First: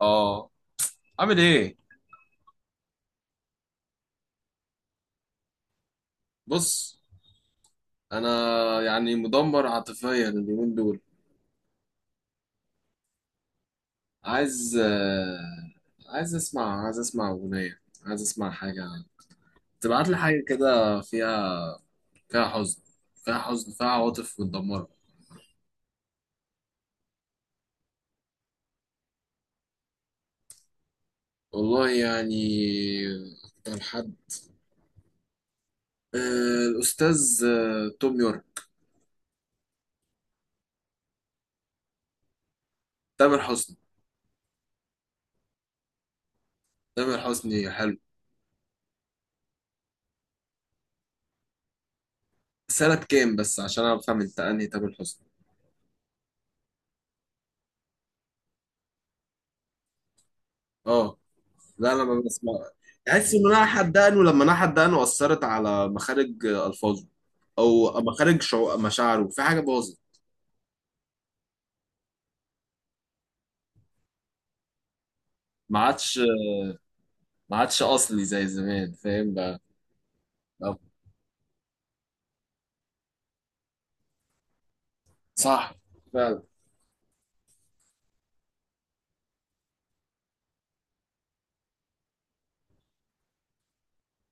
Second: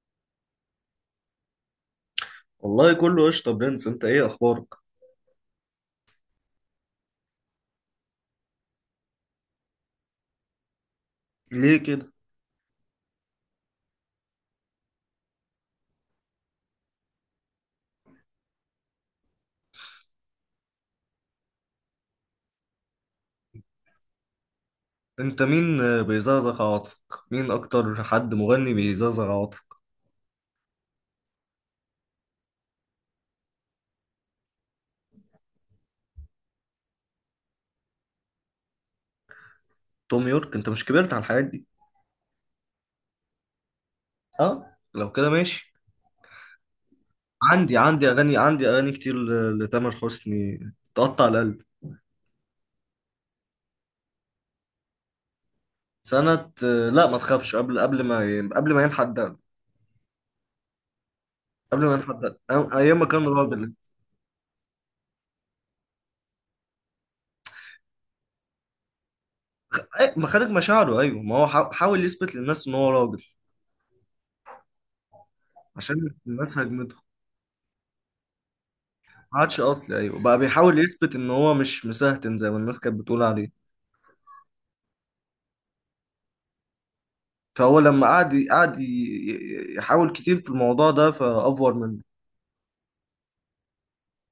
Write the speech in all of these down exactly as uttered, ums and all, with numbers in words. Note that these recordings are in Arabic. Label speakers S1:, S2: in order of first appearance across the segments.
S1: اه. عامل ايه؟
S2: والله كله قشطة، برنس، انت ايه اخبارك؟
S1: بص، انا يعني مدمر عاطفيا اليومين دول.
S2: ليه كده؟
S1: عايز آه، عايز اسمع، عايز اسمع اغنيه، عايز اسمع حاجه، تبعت لي حاجه كده فيها، فيها حزن، فيها حزن فيها عواطف متدمره.
S2: انت مين آه، بيزغزغ عواطفك؟ مين اكتر حد مغني بيزغزغ عواطفك؟
S1: والله يعني اكتر حد آه، الاستاذ آه، توم يورك.
S2: توم يورك؟ انت مش كبرت على الحاجات دي؟
S1: تامر حسني.
S2: اه، لو كده ماشي.
S1: تامر حسني
S2: عندي
S1: حلو.
S2: عندي اغاني عندي اغاني كتير ل- لتامر حسني، تقطع القلب.
S1: سنه كام بس عشان افهم انت انهي تامر حسني؟
S2: سنة، آه، لا، ما تخافش. قبل قبل ما ي- قبل ما ينحدد،
S1: اه.
S2: قبل
S1: لا
S2: ما
S1: انا ما
S2: ينحدد،
S1: بسمع.
S2: أي- ايام ما كان
S1: تحس ان انا
S2: راجل.
S1: حدقنه، لما انا حدقنه اثرت على مخارج الفاظه، او مخارج شعو... مشاعره، في حاجه باظت.
S2: أي- مخارج مشاعره، ايوه، ما هو حا- حاول يثبت للناس ان هو راجل.
S1: ما
S2: عشان
S1: عادش.
S2: الناس هجمته.
S1: ما عادش اصلي زي زمان، فاهم
S2: ما عادش
S1: بقى؟
S2: اصلي، ايوه، بقى بيحاول
S1: بقى-
S2: يثبت ان هو مش مسهتن زي ما الناس كانت بتقول عليه.
S1: صح، فعلا.
S2: فهو لما قعد قعد ي- ي- يحاول كتير في الموضوع ده فافور منه.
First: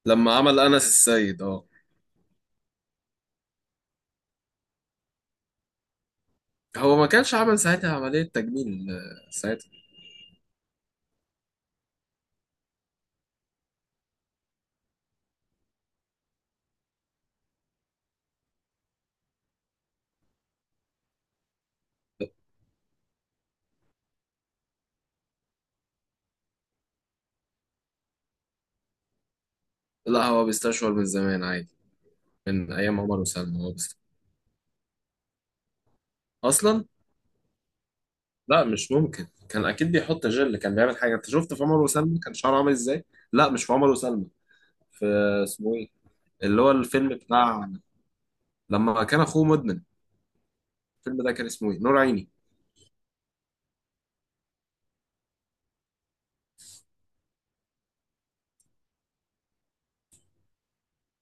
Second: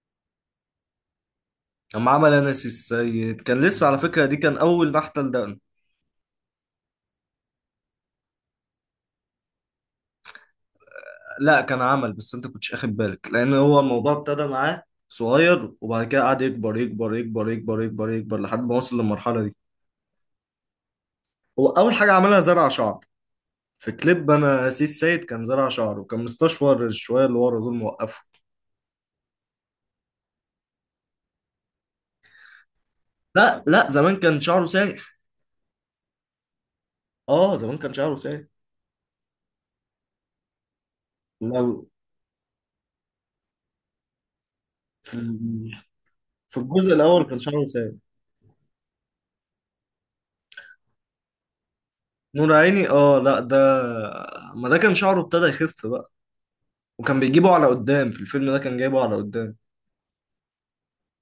S1: لما عمل انس السيد. اه.
S2: لما عمل انس السيد كان لسه على فكره، دي كان اول نحته لدقن.
S1: هو ما كانش عمل ساعتها عمليه تجميل آه، ساعتها؟
S2: لا، كان عمل، بس انت كنتش اخد بالك لان هو الموضوع ابتدى معاه صغير، وبعد كده قعد يكبر يكبر يكبر يكبر يكبر يكبر لحد ما وصل للمرحله دي. هو اول حاجه عملها زرع شعر. في كليب انا سيس سيد كان زرع شعره، وكان مستشفر الشويه اللي ورا دول موقفه.
S1: لا، هو بيستشعر من زمان عادي، من ايام عمر
S2: لا،
S1: وسلمى هو
S2: لا،
S1: بيست...
S2: زمان كان شعره سايق.
S1: اصلا.
S2: اه، زمان كان شعره سايب.
S1: لا مش ممكن، كان اكيد بيحط جل، كان بيعمل حاجه. انت شفت في عمر
S2: لو
S1: وسلمى كان شعره عامل ازاي؟ لا مش في عمر وسلمى، في،
S2: في ال-
S1: اسمه ايه،
S2: في
S1: اللي هو
S2: الجزء
S1: الفيلم
S2: الاول كان شعره
S1: بتاع،
S2: سايب.
S1: لما كان اخوه مدمن، الفيلم ده كان اسمه ايه؟ نور عيني.
S2: نور عيني، اه، لا، ده ما ده كان شعره ابتدى يخف بقى، وكان بيجيبه على قدام. في الفيلم ده كان جايبه على قدام،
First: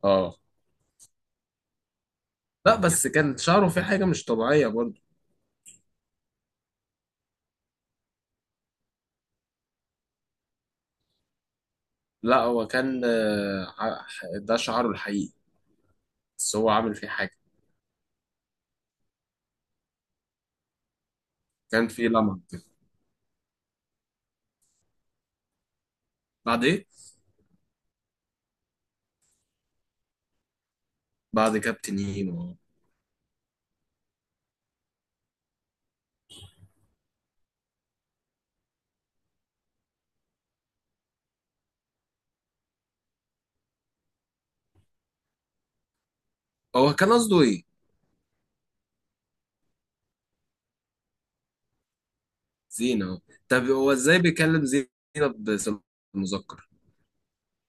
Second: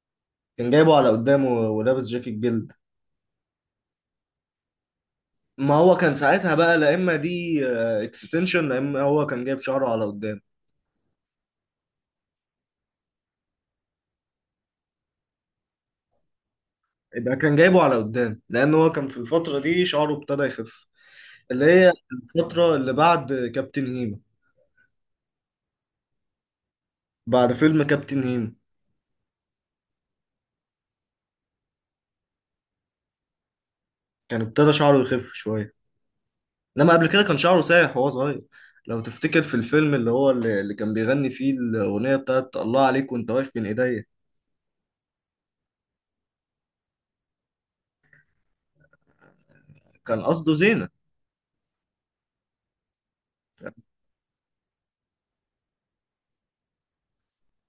S1: اه.
S2: كان جايبه على قدام و- ولابس جاكيت جلد.
S1: لا بس كان شعره فيه حاجه مش طبيعيه برضه.
S2: ما هو كان ساعتها بقى لا، اما دي اكستنشن، لا، اما هو كان جايب شعره على قدام.
S1: لا هو كان، آه، ح- ده شعره الحقيقي، بس هو عامل فيه حاجه.
S2: يبقى كان جايبه على قدام لان هو كان في الفتره دي شعره ابتدى يخف، اللي
S1: كان
S2: هي
S1: فيه لمعه كده.
S2: الفتره اللي بعد كابتن هيما.
S1: بعد ايه؟
S2: بعد فيلم كابتن هيما
S1: بعد كابتن هيما.
S2: كان ابتدى شعره يخف شويه، انما قبل كده كان شعره سايح وهو صغير. لو تفتكر، في الفيلم اللي هو اللي اللي كان بيغني فيه الاغنيه بتاعت الله عليك وانت واقف بين ايديا.
S1: هو كان قصده ايه؟
S2: كان قصده زينه.
S1: زينه. طب هو ازاي بيكلم زينه باسم المذكر؟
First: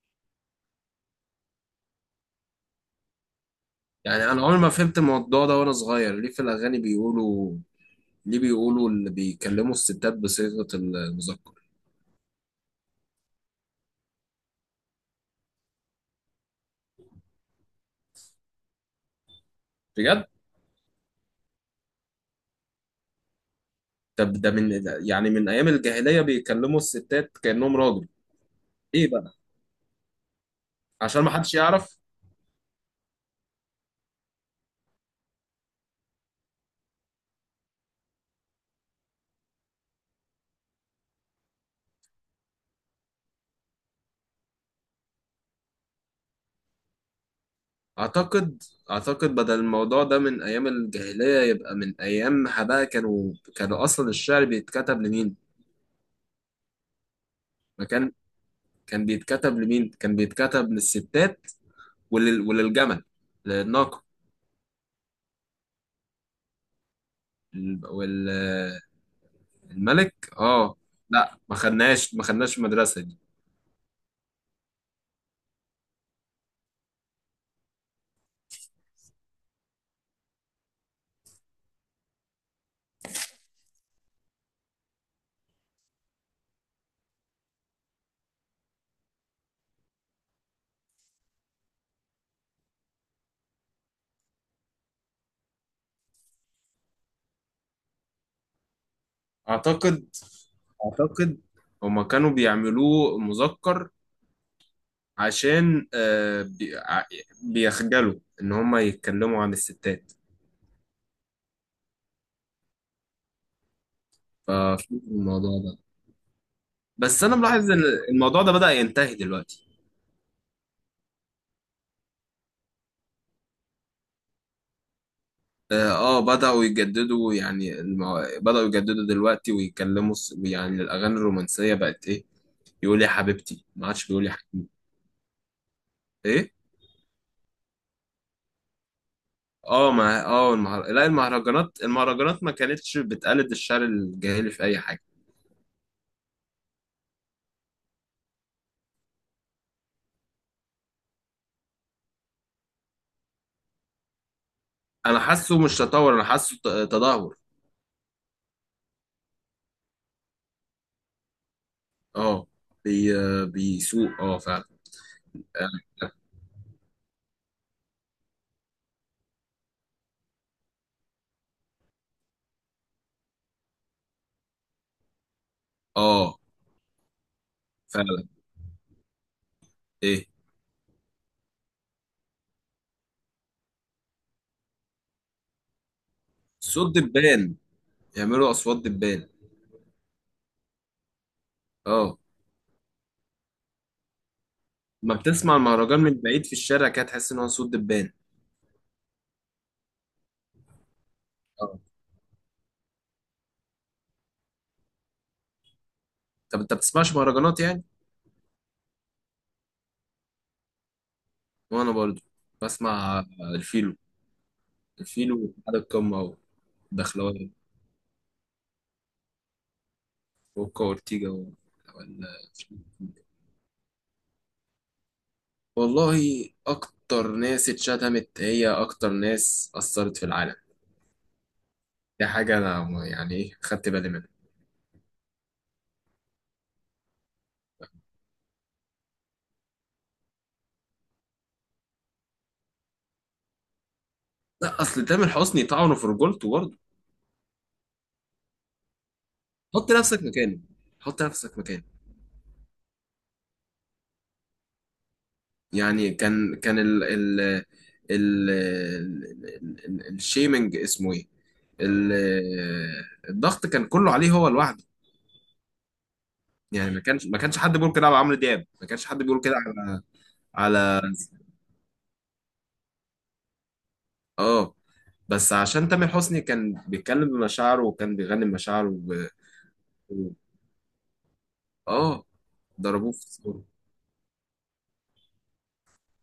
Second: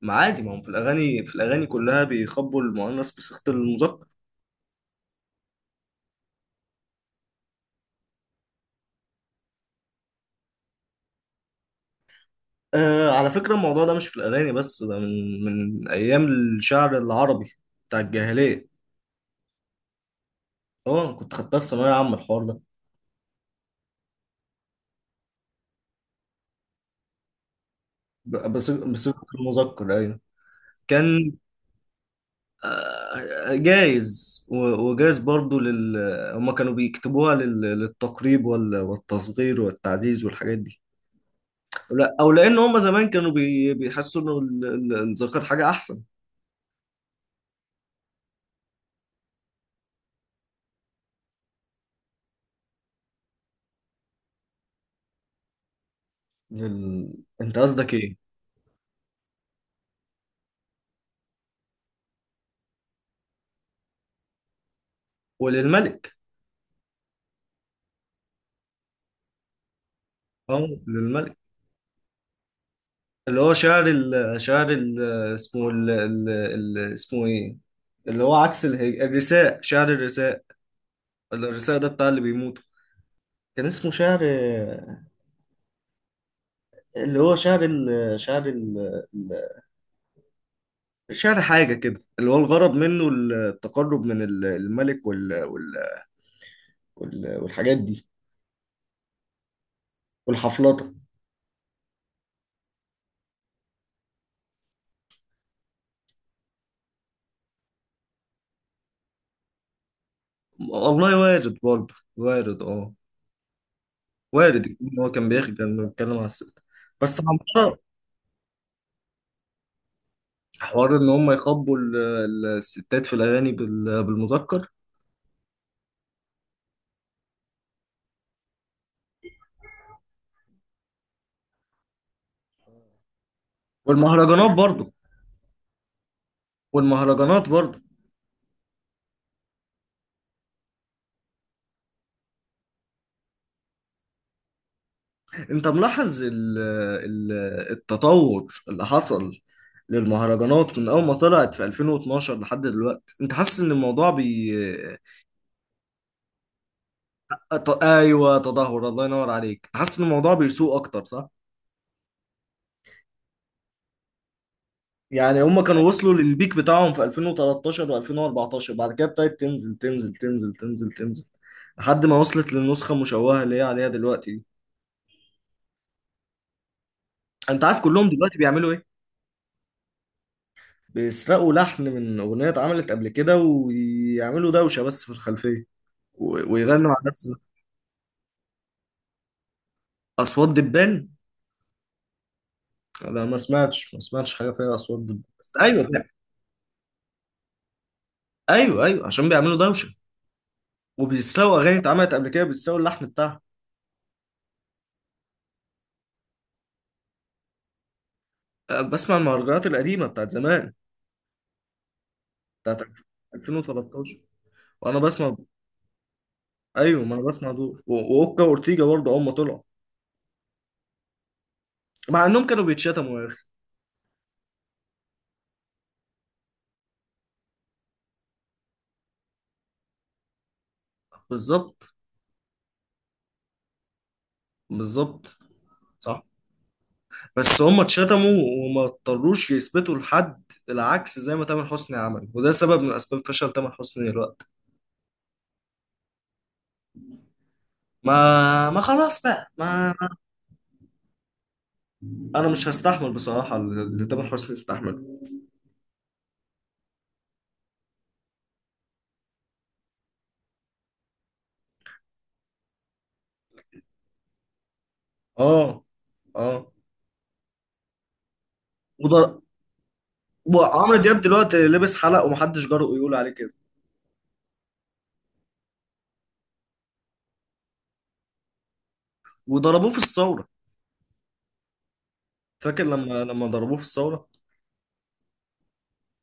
S2: ما عادي، ما هم في الاغاني في الاغاني كلها بيخبوا المؤنث بصيغه المذكر.
S1: يعني انا عمري ما فهمت الموضوع ده وانا صغير، ليه في الاغاني بيقولوا، ليه بيقولوا اللي بيكلموا الستات بصيغه المذكر؟
S2: آه، على فكره الموضوع ده مش في الاغاني بس، ده من من ايام الشعر العربي بتاع الجاهليه.
S1: بجد؟
S2: اه، أنا كنت خدتها في ثانويه عامه، الحوار ده.
S1: طب ده من، ده يعني من ايام الجاهليه بيكلموا الستات كانهم راجل؟
S2: ب- بصيغه
S1: ايه
S2: بصيغة
S1: بقى؟
S2: المذكر، ايوه.
S1: عشان ما
S2: كان
S1: حدش يعرف.
S2: جايز و- وجايز برضو لل. هما كانوا بيكتبوها لل... للتقريب وال... والتصغير والتعزيز والحاجات دي. لا، او لان هما زمان كانوا بي... بيحسوا انه ال- ال- الذكر حاجه احسن.
S1: اعتقد، اعتقد بدل الموضوع ده من ايام الجاهليه يبقى من ايامها بقى، كانوا كانوا اصلا الشعر بيتكتب لمين؟
S2: لل... انت
S1: ما
S2: قصدك
S1: كان
S2: ايه؟
S1: كان بيتكتب لمين؟ كان بيتكتب للستات، ولل، وللجمل، للناقه،
S2: وللملك،
S1: والملك.
S2: اه،
S1: اه.
S2: للملك.
S1: لا ما خدناش، ما خدناش المدرسه دي.
S2: اللي هو شعر ال... شعر ال... اسمه ال... ال... ال... اسمه ايه؟ اللي هو عكس الهج... الرثاء، شعر الرثاء. الرثاء ده بتاع اللي بيموتوا. كان اسمه شعر، اللي هو شعر ال... شعر ال... شعر حاجة كده، اللي هو الغرض منه التقرب من ال- الملك وال... وال... وال... والحاجات دي
S1: اعتقد،
S2: والحفلطة.
S1: اعتقد هما كانوا بيعملوه مذكر عشان آه، بي- ع- بيخجلوا ان هم يتكلموا عن الستات.
S2: والله وارد برضه، وارد، اه، وارد يكون
S1: ففي
S2: هو كان
S1: الموضوع
S2: بيخجل
S1: ده،
S2: انه يتكلم على الست. بس
S1: بس انا ملاحظ
S2: عمارة،
S1: ان الموضوع ده بدأ ينتهي دلوقتي.
S2: حوار ان هم يخبوا ال- ال- الستات في الاغاني بال... بالمذكر.
S1: اه. آه، بدأوا يجددوا يعني المو... بدأوا يجددوا دلوقتي ويتكلموا س- يعني الاغاني الرومانسية بقت ايه، يقول يا حبيبتي، ما عادش بيقول يا
S2: والمهرجانات
S1: حبيبتي.
S2: برضه،
S1: ايه؟
S2: والمهرجانات برضه.
S1: اه ما اه المهر... لا المهرجانات، المهرجانات ما كانتش بتقلد الشعر الجاهلي في اي حاجة.
S2: انت ملاحظ ال... ال... التطور اللي حصل للمهرجانات من اول ما طلعت في ألفين واتناشر لحد دلوقتي، انت حاسس ان الموضوع بي
S1: انا حاسه مش تطور، انا حاسه ت- تدهور.
S2: أط... ايوه، تدهور، الله ينور عليك، تحس ان الموضوع بيسوء اكتر، صح.
S1: اه. بي... بيسوق، اه فعلا.
S2: يعني هم كانوا وصلوا للبيك بتاعهم في ألفين وتلتاشر و2014، بعد كده ابتدت تنزل تنزل تنزل تنزل تنزل لحد ما وصلت للنسخه المشوهه اللي هي عليها دلوقتي دي.
S1: اه
S2: انت عارف كلهم
S1: فعلا.
S2: دلوقتي بيعملوا ايه؟
S1: ايه؟
S2: بيسرقوا لحن من اغنيه اتعملت قبل كده ويعملوا دوشه بس في الخلفيه، و... ويغنوا
S1: صوت
S2: على نفس
S1: دبان، يعملوا اصوات دبان.
S2: اصوات دبان.
S1: اه.
S2: انا ما سمعتش ما سمعتش حاجه فيها اصوات
S1: ما
S2: دبان، بس
S1: بتسمع
S2: ايوه.
S1: المهرجان من بعيد في الشارع كده، تحس ان هو صوت دبان.
S2: ايوه، ايوه، عشان بيعملوا دوشه وبيسرقوا اغاني
S1: اه.
S2: اتعملت قبل كده، بيسرقوا اللحن بتاعها.
S1: طب انت بتسمعش مهرجانات يعني؟
S2: أه، بسمع المهرجانات القديمه بتاعت زمان،
S1: وانا برضو
S2: بتاعت
S1: بسمع الفيلو،
S2: ألفين وتلتاشر. وانا بسمع.
S1: الفيلو على القمه،
S2: ايوه، ما انا
S1: ودخلوية،
S2: بسمع دول و- واوكا واورتيجا برضه اول ما طلعوا،
S1: وكا اورتيجا و-
S2: مع انهم
S1: ولا-
S2: كانوا بيتشتموا يا اخي.
S1: والله. اكتر ناس اتشتمت هي اكتر ناس اثرت في العالم.
S2: بالظبط،
S1: دي حاجه انا م- يعني ايه، خدت بالي منها.
S2: بالظبط، صح. بس هم اتشتموا وما اضطروش يثبتوا لحد، العكس زي ما تامر حسني عمل، وده سبب من اسباب فشل تامر حسني دلوقتي.
S1: لا اصل تامر حسني طعنه في رجولته برضه.
S2: ما ما خلاص بقى
S1: حط
S2: ما.
S1: نفسك مكانه. حط نفسك مكانه.
S2: انا مش هستحمل بصراحه اللي تامر حسني استحمله.
S1: يعني كان كان ال ال ال ال الشيمنج اسمه ايه؟ ال- الضغط كان كله عليه هو لوحده.
S2: اه، اه،
S1: يعني ما كانش ما كانش حد بيقول كده على عمرو دياب، ما كانش حد
S2: وضر...
S1: بيقول كده على،
S2: وعمرو
S1: على.
S2: دياب دلوقتي لبس حلق ومحدش جرؤ يقول عليه كده،
S1: اه. بس عشان تامر حسني كان بيتكلم بمشاعره وكان بيغني بمشاعره وب...
S2: وضربوه في
S1: و-
S2: الثورة.
S1: اه.
S2: فاكر
S1: ضربوه في
S2: لما لما
S1: الصورة.
S2: ضربوه في الثورة؟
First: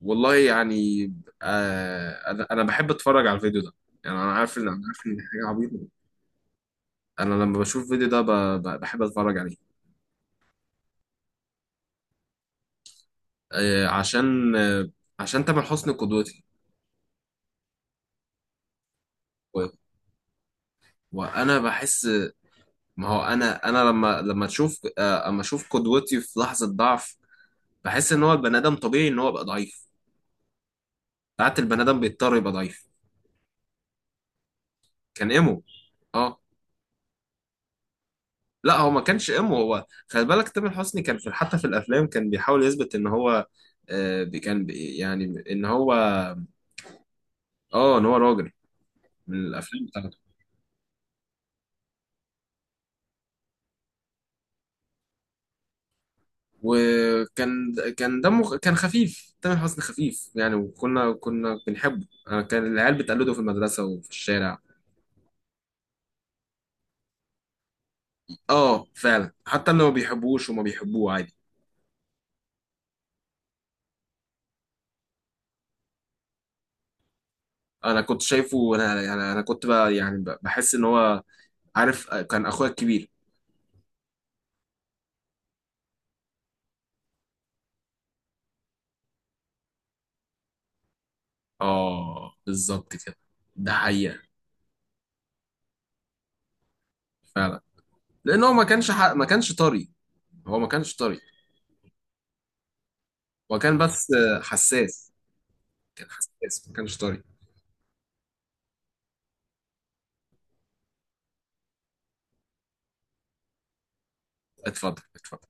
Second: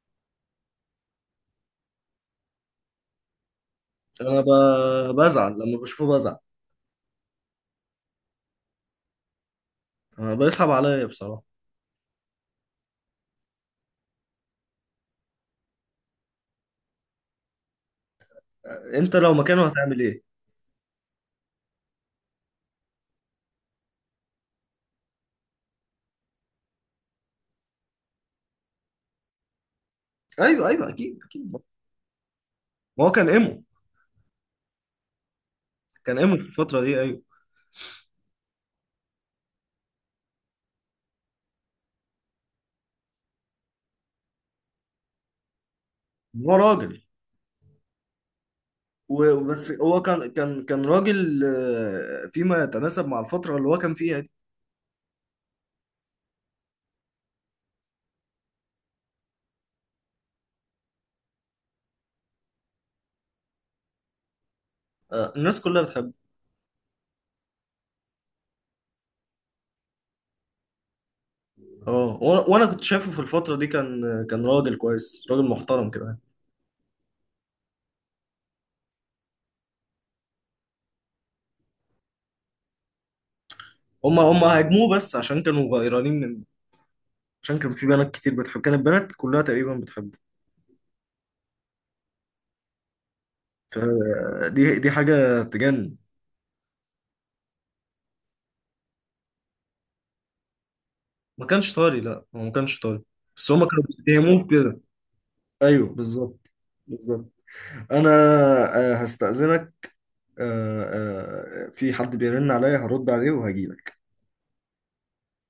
S1: والله يعني، آه انا انا بحب اتفرج على الفيديو ده. يعني انا
S2: انا
S1: عارف ان، انا عارف
S2: ب-
S1: ان دي حاجه
S2: بزعل لما
S1: عبيطه.
S2: بشوفه، بزعل.
S1: انا لما بشوف الفيديو ده ب... ب... بحب اتفرج عليه.
S2: أنا بيصعب عليا بصراحة.
S1: آه، عشان آه، عشان تامر حسني قدوتي،
S2: انت لو مكانه
S1: و-
S2: هتعمل ايه؟
S1: وانا بحس، ما هو انا انا لما لما تشوف آه، اما اشوف قدوتي في لحظه ضعف، بحس ان هو البني ادم طبيعي ان هو يبقى ضعيف.
S2: ايوه، ايوه، اكيد، اكيد، ما
S1: ساعات البني ادم بيضطر يبقى ضعيف.
S2: هو كان ايمو،
S1: كان ايمو.
S2: كان ايمو
S1: اه.
S2: في الفترة دي، ايوه.
S1: لا هو ما كانش ايمو، هو خلي بالك تامر حسني كان في، حتى في الافلام، كان بيحاول يثبت ان هو آه، بي- كان بي- يعني ان هو،
S2: هو راجل،
S1: اه، ان هو راجل. من
S2: وبس
S1: الافلام.
S2: هو كان كان كان راجل آه، فيما يتناسب مع الفترة اللي هو كان فيها دي.
S1: وكان كان دمه كان خفيف، تامر حسني خفيف يعني، وكنا كنا بنحبه، أنا كان العيال بتقلده في المدرسة وفي الشارع.
S2: آه، الناس كلها بتحبه.
S1: اه فعلا، حتى اللي ما بيحبوش وما بيحبوه عادي.
S2: اه، وأنا وأنا كنت شايفه في الفترة دي كان كان راجل كويس، راجل محترم كده.
S1: انا كنت شايفه، انا انا أنا كنت بقى يعني ب- بحس ان هو، عارف، آه، كان اخويا الكبير.
S2: هم هم هاجموه بس عشان كانوا غيرانين، من عشان كان في بنات كتير بتحب، كانت بنات كلها تقريبا بتحبه.
S1: اه بالظبط كده، ده حقيقة،
S2: فدي دي حاجة تجنن.
S1: فعلا. لان هو ما كانش ح... ما كانش طري. هو ما كانش طري.
S2: ما كانش طاري، لا، هو ما كانش طاري، بس
S1: هو
S2: هم
S1: كان
S2: كانوا
S1: بس
S2: بيتهموه كده.
S1: حساس،
S2: ايوه،
S1: كان
S2: بالظبط،
S1: حساس، ما كانش طري.
S2: بالظبط. انا آه، هستأذنك، آه، آه، في حد بيرن عليا، هرد عليه وهجيلك.
S1: اتفضل، اتفضل.